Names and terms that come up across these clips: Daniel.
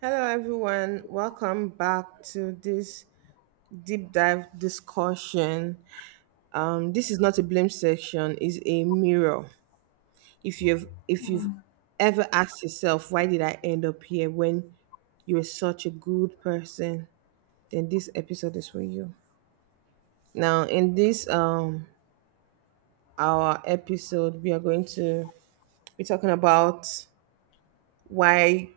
Hello, everyone. Welcome back to this deep dive discussion. This is not a blame section; it's a mirror. If you've Mm, ever asked yourself why did I end up here when you were such a good person, then this episode is for you. Now, in this our episode, we are going to be talking about why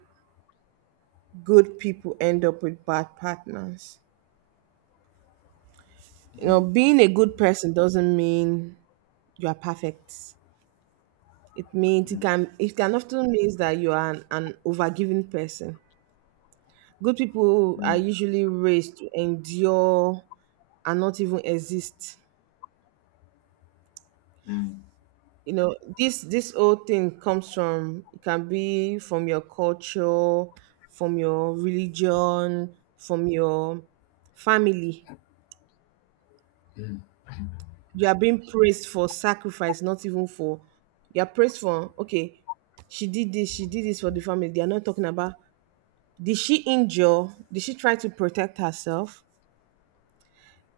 good people end up with bad partners. You know, mm, being a good person doesn't mean you are perfect. It means it mm, can it can often means that you are an overgiving person. Good people are mm, usually raised to endure and not even exist. mm, You know, this whole thing comes from it can be from your culture, from your religion, from your family. mm, You are being praised for sacrifice, not even for you are praised for okay, she did this for the family. They are not talking about did she injure did she try to protect herself.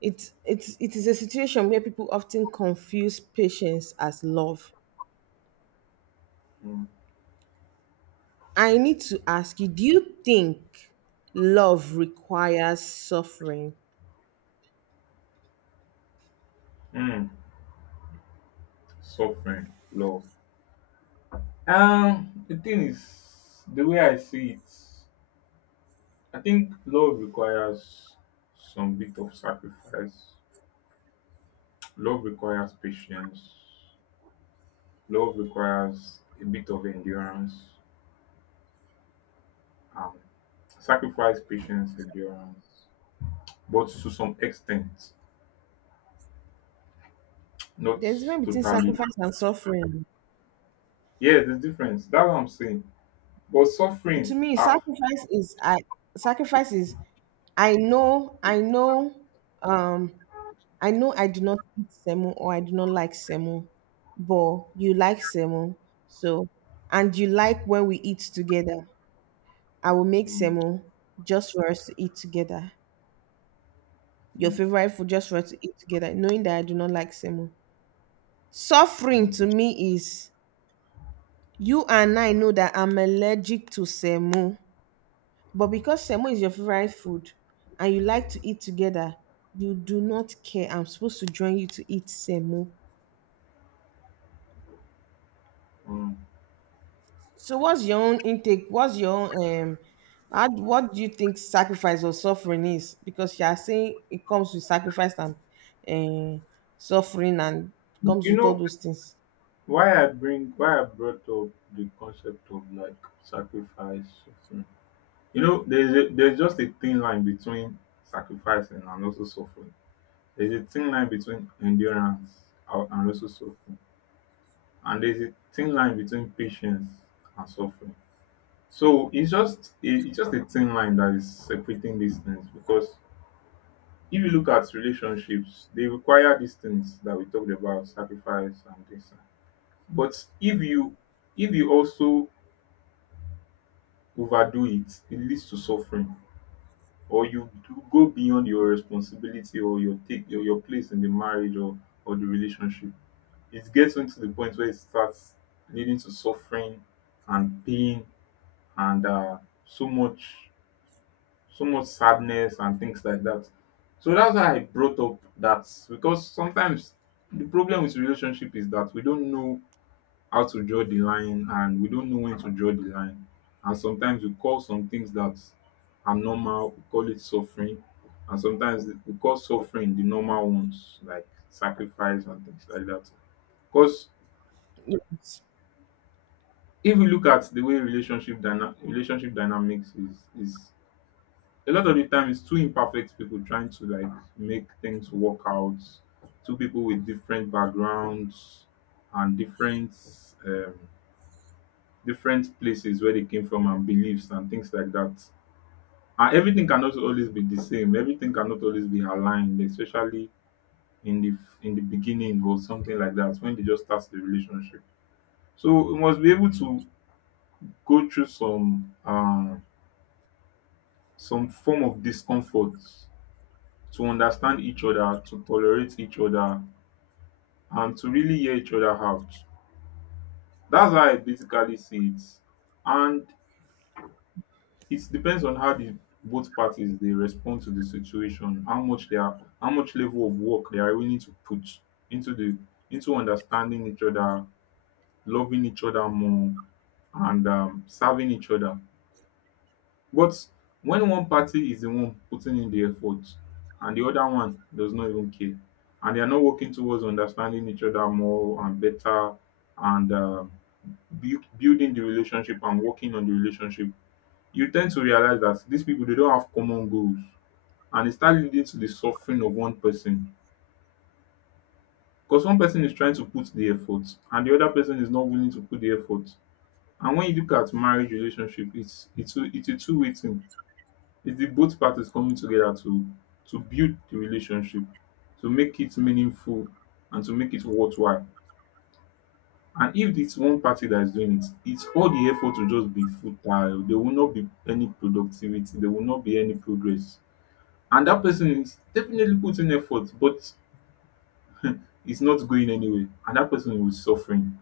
It is a situation where people often confuse patience as love. mm, I need to ask you, do you think love requires suffering? mm. Suffering, love. The thing is, the way I see it, I think love requires some bit of sacrifice. Love requires patience. Love requires a bit of endurance. Um, sacrifice, patience, endurance, but to some extent, not There's a difference between totally. sacrifice and suffering. Yeah, there's difference. That's what I'm saying. But To suffering, me, ah. sacrifice is sacrifice is i know i know um I know I do not eat semo or I do not like semo, but you like semo. So, and you like when we eat together. I will make Hmm. semo just for us to eat together. Your Mm, favorite food just for us to eat together, knowing that I do not like semo. Suffering to mm, me is you and I know that I'm allergic to semo, but because semo is your favorite food and you like to eat together, you do not care. I'm supposed to join you to eat semo. mm. So what's your own intake? What's your own what do you think sacrifice or suffering is? Because you are saying it comes with sacrifice and um suffering and comes You with all know those things. why I bring why I brought up the concept of, like, sacrifice, suffering. You know, there's just a thin line between sacrificing and also suffering. There's a thin line between endurance and also suffering, and there's a thin line between patience and suffering. So it's just a thin line that is separating these things, because if you look at relationships, they require these things that we talked about, sacrifice and this. But if you also overdo it, it leads to suffering, or you do go beyond your responsibility, or your take, or your place in the marriage or the relationship. It gets into the point where it starts leading to suffering, and pain, and so much so much sadness and things like that. So that's why I brought up that, because sometimes the problem with relationship is that we don't know how to draw the line, and we don't know when to draw the line, and sometimes we call some things that are normal, we call it suffering, and sometimes we call suffering the normal ones, like sacrifice and things like that. Because Yes. if you look at the way relationship dynamics is, a lot of the time it's two imperfect people trying to, like, make things work out, two people with different backgrounds and um, different places where they came from, and beliefs and things like that. And everything cannot always be the same. Everything cannot always be aligned, especially in the in the beginning, or something like that, when they just start the relationship. So you must be able to go through some form of discomfort, to understand each other, to tolerate each other, and to really hear each other out. That's how I basically see it. And it depends on how the both parties they respond to the situation, how much level of work they are willing to put into the into understanding each other, loving each other more, and serving each other. But when one party is the one putting in the effort, and the other one does not even care, and they are not working towards understanding each other more and better, and building the relationship and working on the relationship, you tend to realize that these people they don't have common goals, and it start leading to the suffering of one person, because one person is trying to put the effort, and the other person is not willing to put the effort. And when you look at marriage relationship, it's a two-way thing. It's the both parties coming together to build the relationship, to make it meaningful, and to make it worthwhile. And if it's one party that is doing it, it's all the effort will just be futile, there will not be any productivity, there will not be any progress, and that person is definitely putting effort, but it's not going anywhere, and that person is suffering.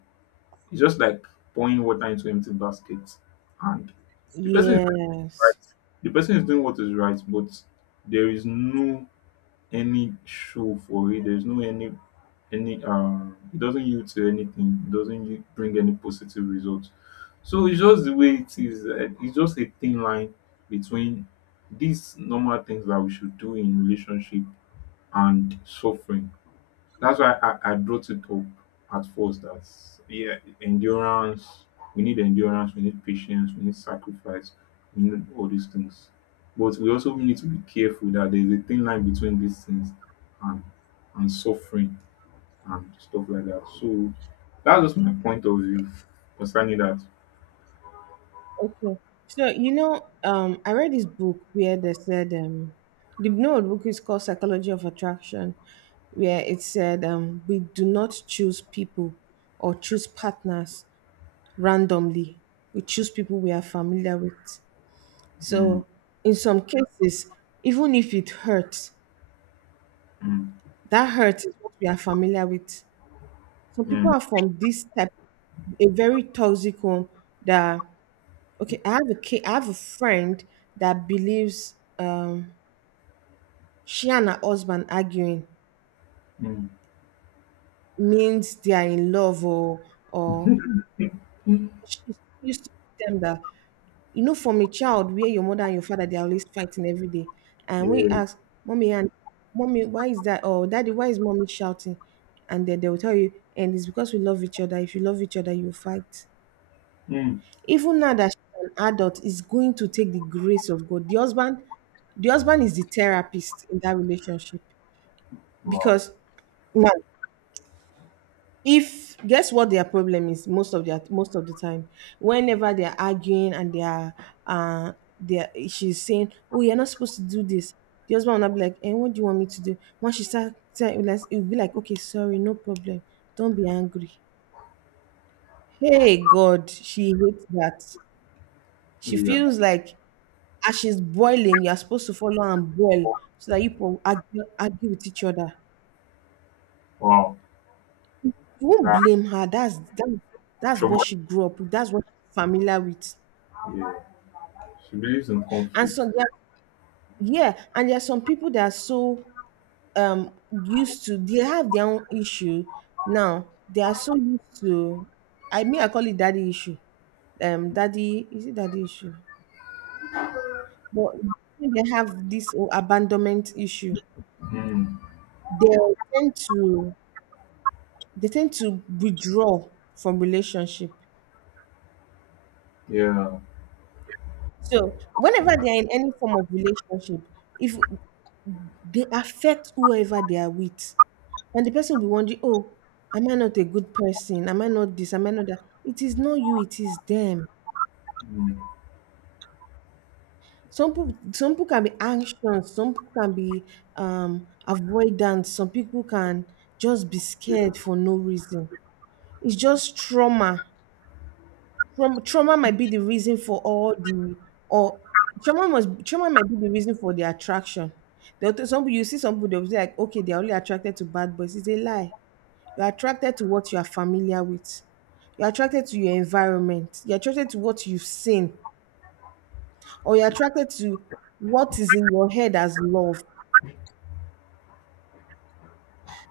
It's just like pouring water into empty basket, and the person is doing Yes. right. The person is doing what is right, but there is no any show for it. There is no any. It doesn't yield to anything. It doesn't bring any positive results. So it's just the way it is. It's just a thin line between these normal things that we should do in relationship, and suffering. That's why I brought it up at first, that yeah, endurance, endurance, we need patience, we need sacrifice, we need all these things. But we also need to be careful that there's a thin line between these things and and suffering and stuff like that. So that's just my point of view concerning that. Okay. So I read this book where they said the no the book is called Psychology of Attraction, where it said we do not choose people or choose partners randomly. We choose people we are familiar with. Mm, So, in some cases, even if it hurts, mm, that hurt is what we are familiar with. Some people are from this type, a very toxic home. That okay, I have a friend that believes she and her husband arguing mm, means they are in love or mm. she used to tell them that. You know, from a child where your mother and your father, they're always fighting every day. And when you Yeah. ask, mommy and mommy, why is that? Or daddy, why is mommy shouting? And then they will tell you, and it's because we love each other. If you love each other, you fight. Mm. Even now that she's an adult, is going to take the grace of God. The husband is the therapist in that relationship Wow. because now if guess what their problem is most of the time whenever they're arguing and uh they're she's saying oh you're not supposed to do this. The husband will not be like and what do you want me to do once she start like, it'll be like okay sorry no problem, don't be angry, hey god, she hates that. She Yeah. feels like as she's boiling you're supposed to follow and boil so that you can argue with each other. Wow. You won't That blame her. That's what trauma. she grew up with, that's what she's familiar with. Yeah. She believes in And conflict. so there, yeah, and there are some people that are so um used to they have their own issue now. They are so used to, I mean, I call it daddy issue. Daddy, is it daddy issue? But they have this abandonment issue, Mm, they tend to they tend to withdraw from relationship. yeah. So whenever they are in any form of relationship, if they affect whoever they are with. And the person will be wondering, oh, am I not a good person? Am I not this? Am I not that? It is not you, it is them. Mm, Some people can be anxious, some people can be avoidant, some people can just be yeah. scared for no reason. It's just trauma. Trauma might be the reason for all the, or trauma might be the reason for the attraction. There are some people, you see some people they'll be like, okay, they're only attracted to bad boys. It's a lie. You're attracted to what you are familiar with. You're attracted to your environment. You're attracted to what you've seen, or you're attracted to what is in your head as love.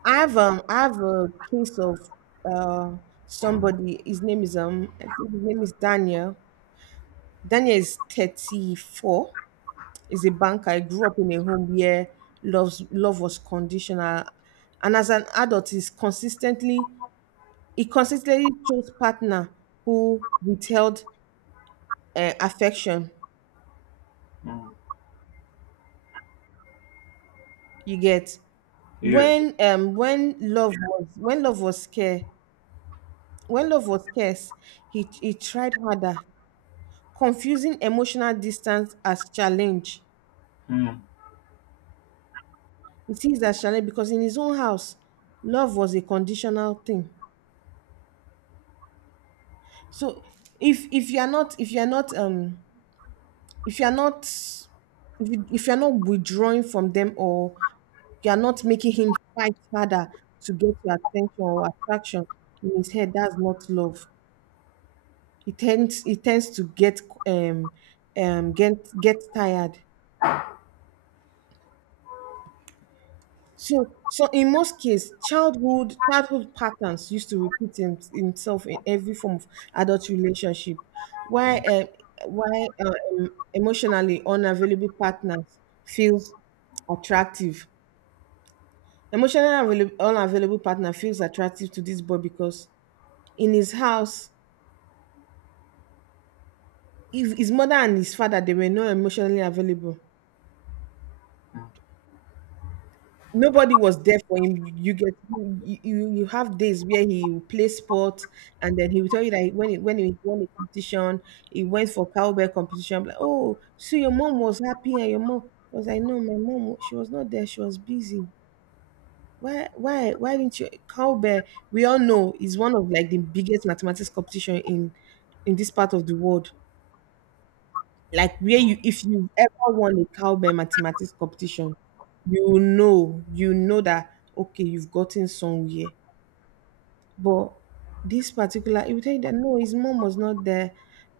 I have a case of uh somebody. His name is I think his name is Daniel. Daniel is 34. Is a banker. I grew up in a home where love was conditional, and as an adult, he consistently chose partner who withheld affection, Mm, you get, yes. When love was scarce, when love was scarce he tried harder, confusing emotional distance as challenge. Mm, He sees as challenge because in his own house love was a conditional thing. So if you are not if you are not if you are not if you're not withdrawing from them, or you're not making him fight harder to get your attention or attraction, in his head, that's not love. He tends to get um um get tired So in most cases childhood patterns used to repeat himself in every form of adult relationship. Why uh, why uh, um, emotionally unavailable partners feels attractive. Emotionally available, unavailable partner feels attractive to this boy because in his house, if his mother and his father they were not emotionally available, mm, nobody was there for him. You, get you, you you have days where he will play sport, and then he will tell you that when he won a competition, he went for cowbell competition. I'm like, oh, so your mom was happy, and your mom, I was like, no, my mom she was not there. She was busy. Why didn't you cowbell? We all know is one of like the biggest mathematics competition in this part of the world, like where mm, you, if you ever won a cowbell mathematics competition, you know that okay, you've gotten somewhere. But this particular it will tell you that no, his mom was not there.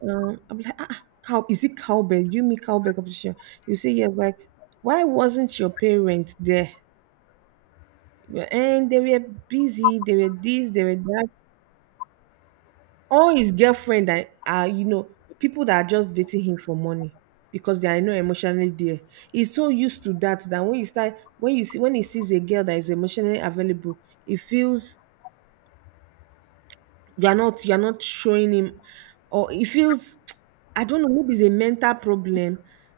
I'm like, ah, ah, cow is it cowbell? Do you mean cowbell competition? You say yes, like why wasn't your parent there? And they were busy, they were this, they were that. All his girlfriend that are, you know, people that are just dating him for money because they are not emotionally there. He's so used to that that when you start when you see when he sees a girl that is emotionally available, he feels you are not showing him, or he feels I don't know, maybe it's a mental problem.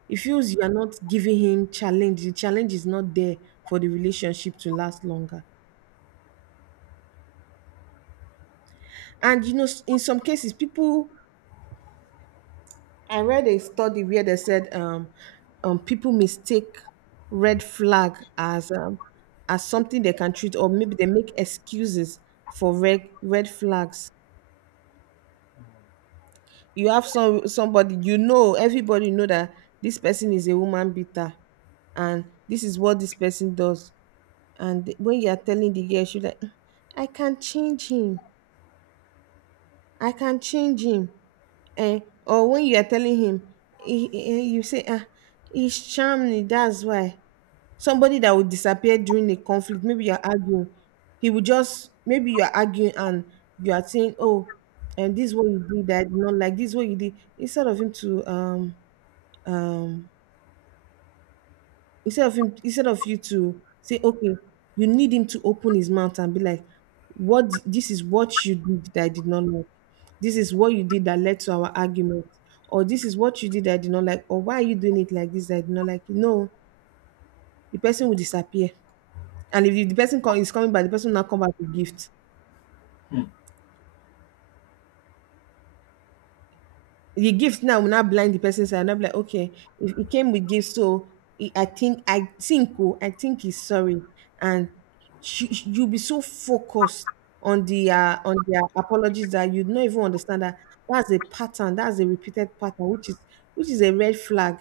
He feels you are not giving him challenge. The challenge is not there for the relationship to last longer. And in some cases, people, I read a study where they said people mistake red flag as something they can treat, or maybe they make excuses for red flags. You have somebody, you know, everybody know that this person is a woman beater, and this is what this person does. And when you are telling the girl, she's like, "Mm, I can change him. I can change him. Eh," or when you are telling him, you say, ah, he's charming. That's why. Somebody that would disappear during a conflict. Maybe you're arguing, he would just maybe you're arguing and you are saying, "Oh, and this is what you did that I did not like, this is what you did." Instead of him to um instead of you to say, "Okay," you need him to open his mouth and be like, This is what you did that I did not like. This is what you did that led to our argument." Or this is what you did that I did not like, or why are you doing it like this that I did not like? No, the person will disappear. And if, the person come, is coming back, the person will not come back with gift. mm, The gift now will not blind the person's eye. And I'm like, okay, if he came with gift, so he, I think he's sorry. And you'll be so focused on the on their apologies that you'd not even understand that that's a repeated pattern, which is a red flag.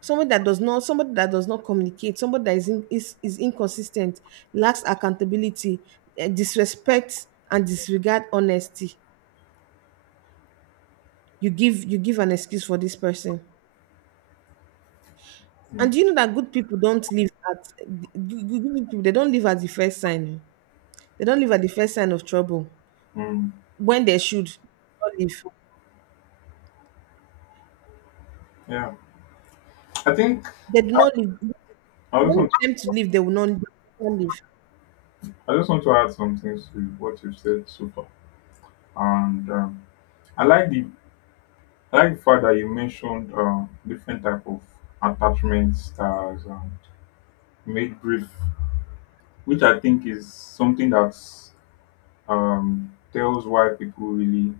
Somebody that does not communicate, somebody that is inconsistent, lacks accountability, disrespect and disregard honesty. You give you give an excuse for this person. mm, And do you know that good people don't live at good people, they don't live at the first sign oh. they don't live at the first sign of trouble mm. when they should Yeah. I think not live, they do not live. I just When want it's time to live, they will not live. I just want to add some things to what you've said so far, and I like the I like the fact that you mentioned different type of attachment styles, and made brief, which I think is something that tells why people really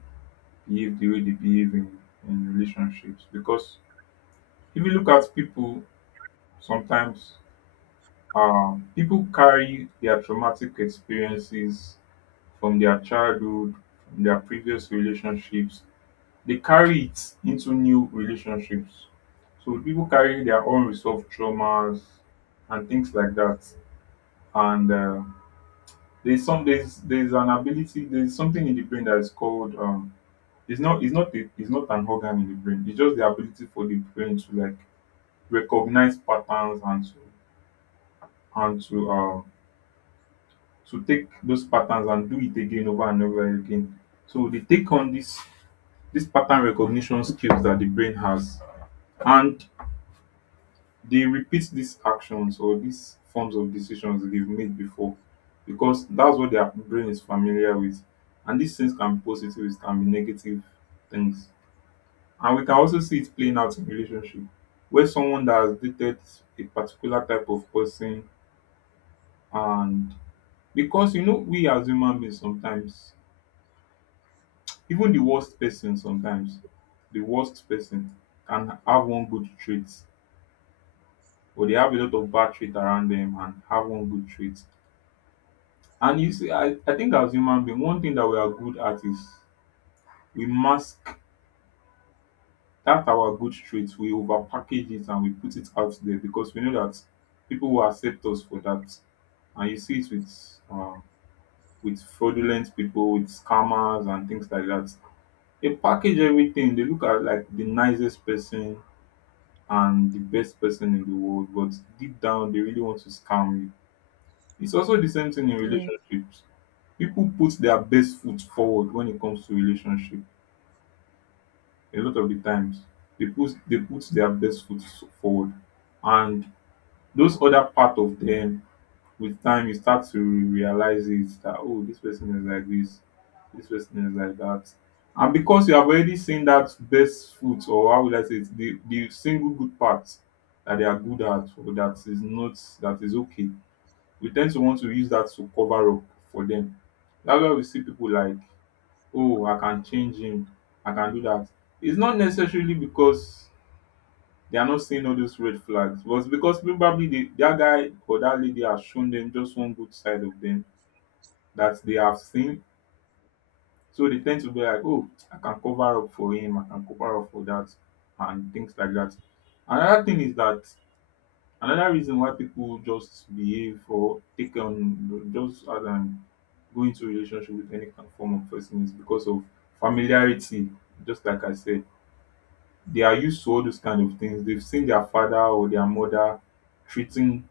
behave the way they behave in relationships. Because if you look at people. Sometimes people carry their traumatic experiences from their childhood, from their previous relationships. They carry it into new relationships. So people carry their own unresolved traumas and things like that. And there's something in the brain that is called. It's not an organ in the brain. It's just the ability for the brain to, like, recognize patterns, and and to um, to take those patterns and do it again, over and over again. So they take on this pattern recognition skills that the brain has, and they repeat these actions, or these forms of decisions they've made before, because that's what their brain is familiar with. And these things can be positive, it can be negative things. And we can also see it playing out in relationship, where someone that has dated a particular type of person, and because we as human beings sometimes. Even the worst person, sometimes, the worst person can have one good trait, or they have a lot of bad trait around them and have one good trait. And you see, I think, as human being, one thing that we are good at is we mask that our good traits. We overpackage it and we put it out there, because we know that people will accept us for that. And you see it uh with fraudulent people, with scammers and things like that. They package everything. They look at, like, the nicest person, and the best person in the world, but deep down they really want to scam you. It's also the same thing in Yeah, relationships. People put their best foot forward when it comes to relationship. A lot of the times they put their best foot forward, and those other part of them, with time you start to realize it that, oh, this person is like this person is like that. And because you have already seen that best foot, or how will I say it, the single good part that they are good at, or that is not, that is okay, we tend to want to use that to cover up for them. That's why we see people like, oh, I can change him, I can do that. It's not necessarily because they are not seeing all those red flags. But it's because probably that guy or that lady has shown them just one good side of them that they have seen. So they tend to be like, oh, I can cover up for him, I can cover up for that, and things like that. Another thing is that another reason why people just behave or take on just as an go into relationship with any of form of person is because of familiarity. Just like I said, they are used to all those kind of things. They've seen their father or their mother treating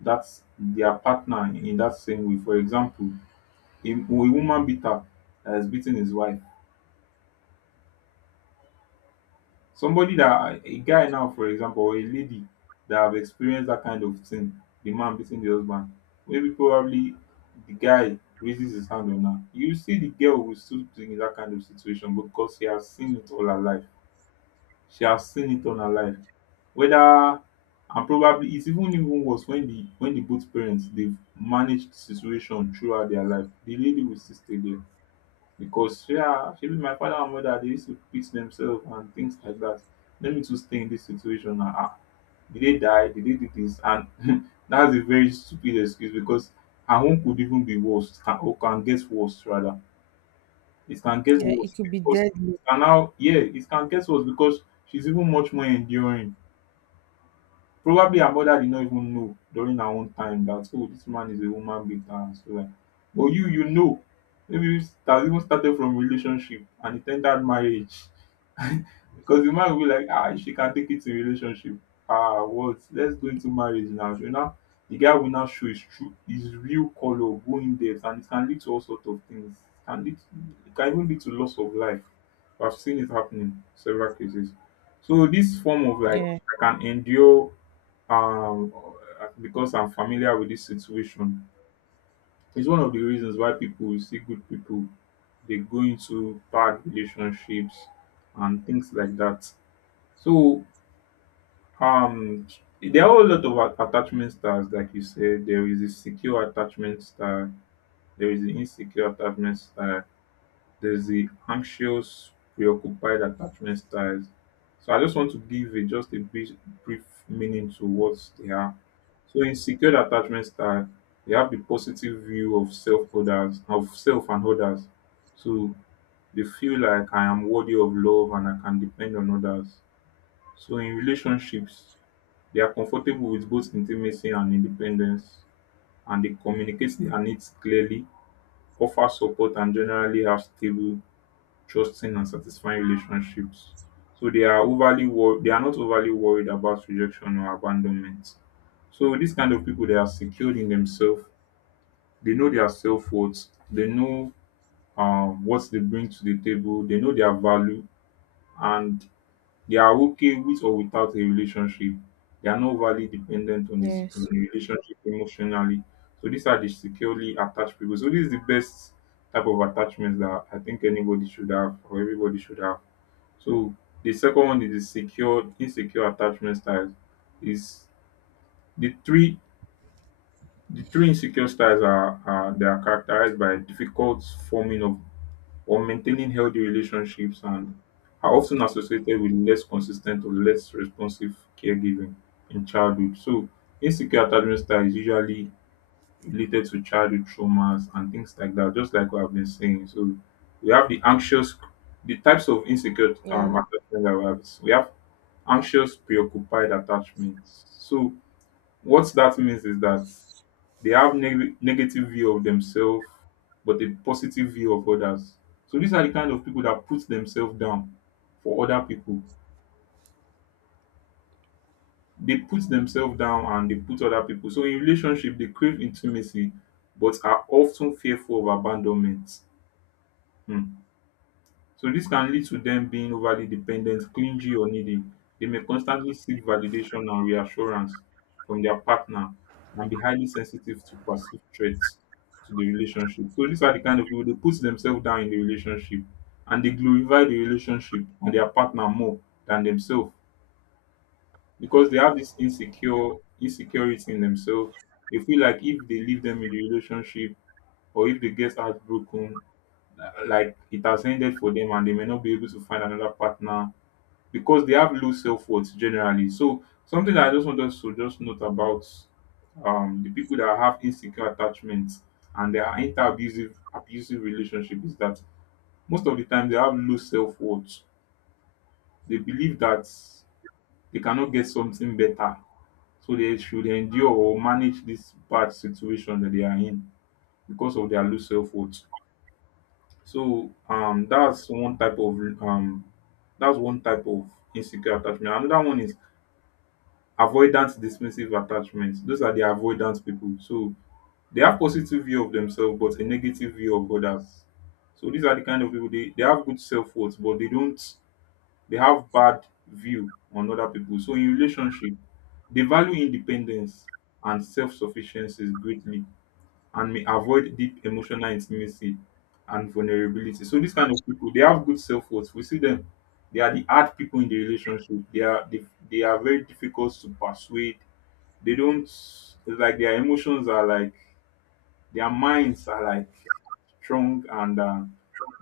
that their partner in that same way. For example, a woman beater that has beaten his wife. Somebody that, a guy now, for example, or a lady that have experienced that kind of thing, the man beating the husband. Maybe probably the guy raises his hand on her. You see, the girl will still be in that kind of situation, because she has seen it all her life. She has seen it on her life. Whether and probably it's even worse when the both parents they've managed the situation throughout their life. The lady will still stay there, because, yeah, shebi my father and mother they used to beat themselves and things like that. Let me to stay in this situation now. Ah, did they die? Did they do this? And that's a very stupid excuse, because her own could even be worse, can, or can get worse rather. It can get yeah, it worse could be because deadly. and now, yeah, it can get worse, because she's even much more enduring. Probably her mother did not even know during her own time that, oh, this man is a woman beater and so on. But you know. Maybe it has even started from relationship and it ended marriage. Because the man will be like, ah, if she can take it to relationship. Ah, what? Let's go into marriage now. You know, the guy will now show his true, his real color, go in depth, and it can lead to all sorts of things. It can lead, it can even lead to loss of life. I've seen it happening several cases. So this form of like Yeah. I can endure um because I'm familiar with this situation. It's one of the reasons why people we see good people they go into bad relationships and things like that. So um there are a lot of attachment styles, like you said. There is a secure attachment style. There is an insecure attachment style, there's the anxious, preoccupied attachment styles. So I just want to give a, just a brief, brief meaning to what they are. So in secured attachment style, they have the positive view of self and others. So they feel like I am worthy of love and I can depend on others. So in relationships, they are comfortable with both intimacy and independence, and they communicate their needs clearly, offer support, and generally have stable, trusting and satisfying relationships. So they are they are not overly worried about rejection or abandonment. So these kind of people, they are secured in themselves. They know their self-worth, they know, what they bring to the table, they know their value, and they are okay with or without a relationship. They are not overly dependent on this on Yes. the relationship emotionally. So these are the securely attached people, so this is the best type of attachments that I think anybody should have or everybody should have. So the second one is the secure insecure attachment styles. Is the three the three insecure styles are, they are characterized by difficult forming of or maintaining healthy relationships, and are often associated with less consistent or less responsive caregiving in childhood. So insecure attachment style is usually related to childhood traumas and things like that, just like what I've been saying. So we have the anxious, the types of insecure Yeah. Attachment that we have, we have anxious preoccupied attachments. So what that means is that they have negative view of themselves but a positive view of others. So these are the kind of people that put themselves down for other people. They put themselves down and they put other people. So in relationship, they crave intimacy but are often fearful of abandonment. Hmm. So this can lead to them being overly dependent, clingy, or needy. They may constantly seek validation and reassurance from their partner and be highly sensitive to perceived threats to the relationship. So these are the kind of people, they put themselves down in the relationship and they glorify the relationship and their partner more than themselves, because they have this insecure insecurity in themselves. They feel like if they leave them in the relationship or if they get heartbroken, like it has ended for them and they may not be able to find another partner because they have low self-worth generally. So something that I just want us to just note about the people that have insecure attachments and they are into abusive relationship is that most of the time they have low self-worth. They believe that they cannot get something better, so they should endure or manage this bad situation that they are in, because of their low self-worth. So that's one type of that's one type of insecure attachment. Another one is avoidance dismissive attachment. Those are the avoidance people. So they have positive view of themselves but a negative view of others. So these are the kind of people, they have good self worth but they don't, they have bad view on other people. So in relationship, they value independence and self sufficiency greatly, and may avoid deep emotional intimacy and vulnerability. So these kind of people, they have good self worth. We see them. They are the hard people in the relationship. They are very difficult to persuade. They don't, it's like their emotions are like, their minds are like strong and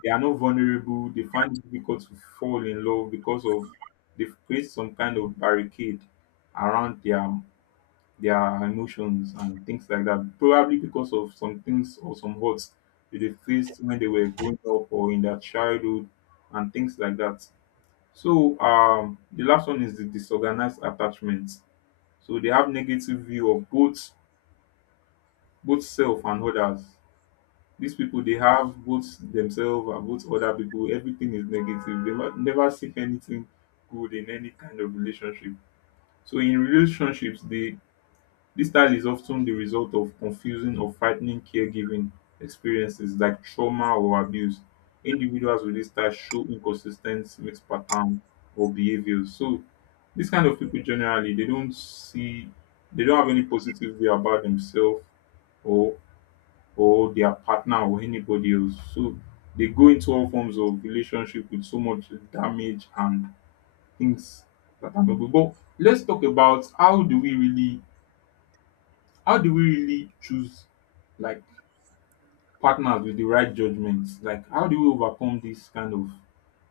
they are not vulnerable. They find it difficult to fall in love because of, they've created some kind of barricade around their emotions and things like that. Probably because of some things or some hurts that they faced when they were growing up or in their childhood and things like that. So the last one is the disorganized attachment. So they have negative view of both self and others. These people, they have both themselves and both other people. Everything is negative. They never seek anything good in any kind of relationship. So in relationships, they this style is often the result of confusing or frightening caregiving experiences like trauma or abuse. Individuals with this style show inconsistent mixed pattern or behaviors. So this kind of people generally, they don't have any positive way about themselves or, their partner or anybody else. So they go into all forms of relationship with so much damage and things that are not good. But let's talk about, how do we really choose, like, partners with the right judgments? Like how do we overcome this kind of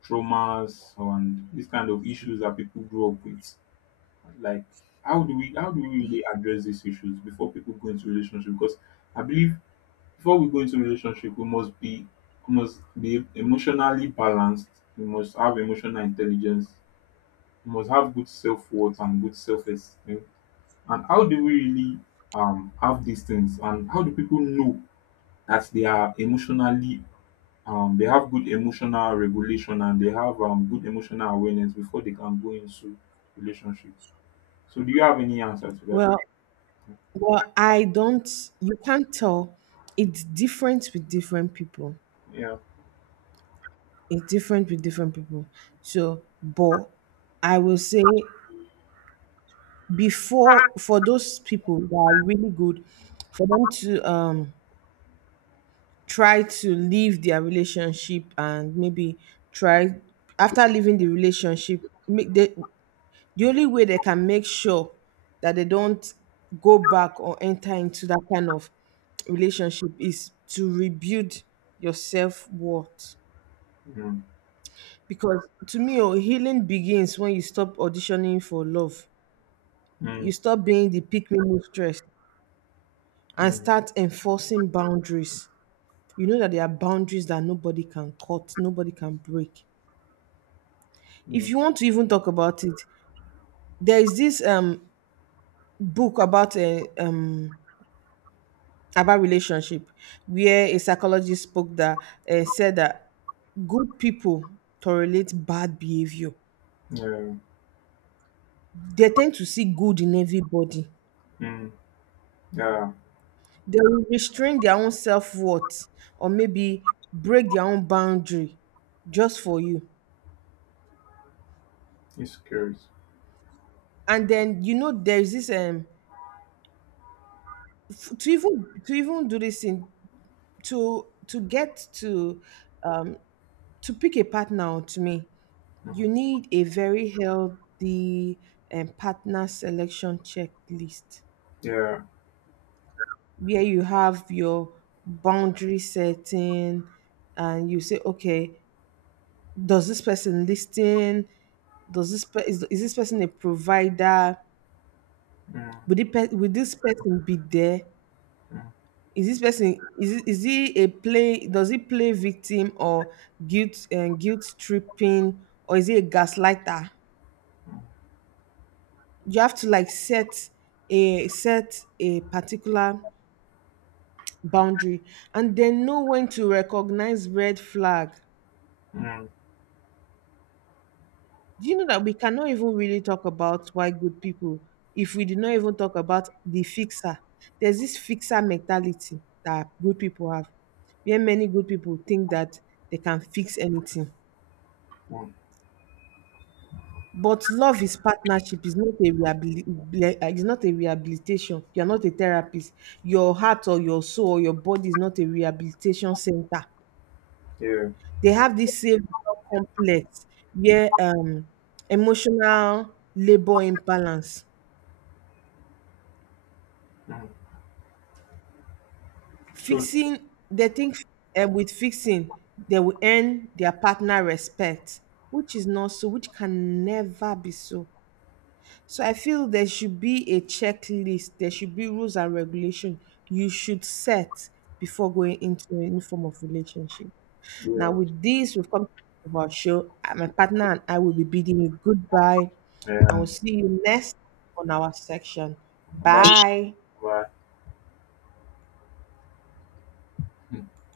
traumas and this kind of issues that people grow up with? Like, how do we really address these issues before people go into relationship? Because I believe before we go into relationship, we must be emotionally balanced, we must have emotional intelligence, we must have good self worth and good self esteem. And how do we really have these things, and how do people know that they are emotionally they have good emotional regulation and they have good emotional awareness before they can go into relationship. So do you have any answer to that? Well, well I don't you can't tell. It's different with different people. Yeah. It's different with different people. So, but I will say, before, for those people that are really good, for them to try to leave their relationship, and maybe try. After leaving the relationship, make the only way they can make sure that they don't go back or enter into that kind of relationship is to rebuild your self-worth. Mm. Because to me, oh, healing begins when you stop auditioning for love. You Mm. stop being the pick me mistress and Mm. start enforcing boundaries. You know that there are boundaries that nobody can cut, nobody can break. If Mm. you want to even talk about it, there is this book about a about relationship where a psychologist spoke that said that good people tolerate bad behavior. Yeah. They tend to see good in everybody. Mm. Yeah. They will restrain their own self-worth, or maybe break their own boundary, just for you. It's curious. And then, you know, there is this to even do this thing, to get um to pick a partner out. To me, Mm. you need a very healthy partner selection checklist, Yeah. where you have your boundary setting, and you say, okay, does this person listen? Does this is this person a provider? Mm. Would this person be there? Mm. Is this person, is he a play? Does he play victim, or guilt, and guilt tripping? Or is he a gaslighter? You have to like set a set a particular boundary, and then know when to recognize red flag. Mm. Mm. Do you know that we cannot even really talk about why good people if we did not even talk about the fixer? There's this fixer mentality that good people have, where many good people think that they can fix anything. Mm. But love is partnership. Is not a rehabilitation. You're not a therapist. Your heart or your soul or your body is not a rehabilitation center. Yeah. They have this same complex where emotional labor imbalance. Mm. So Fixing, they think with fixing, they will earn their partner respect, which is not so, which can never be so. So I feel there should be a checklist, there should be rules and regulation you should set before going into any form of relationship. Now, yeah. with this, we've come to the end of our show. My partner and I will be bidding you goodbye, and Yeah. we'll see you next on our section. Bye. Bye. Bye.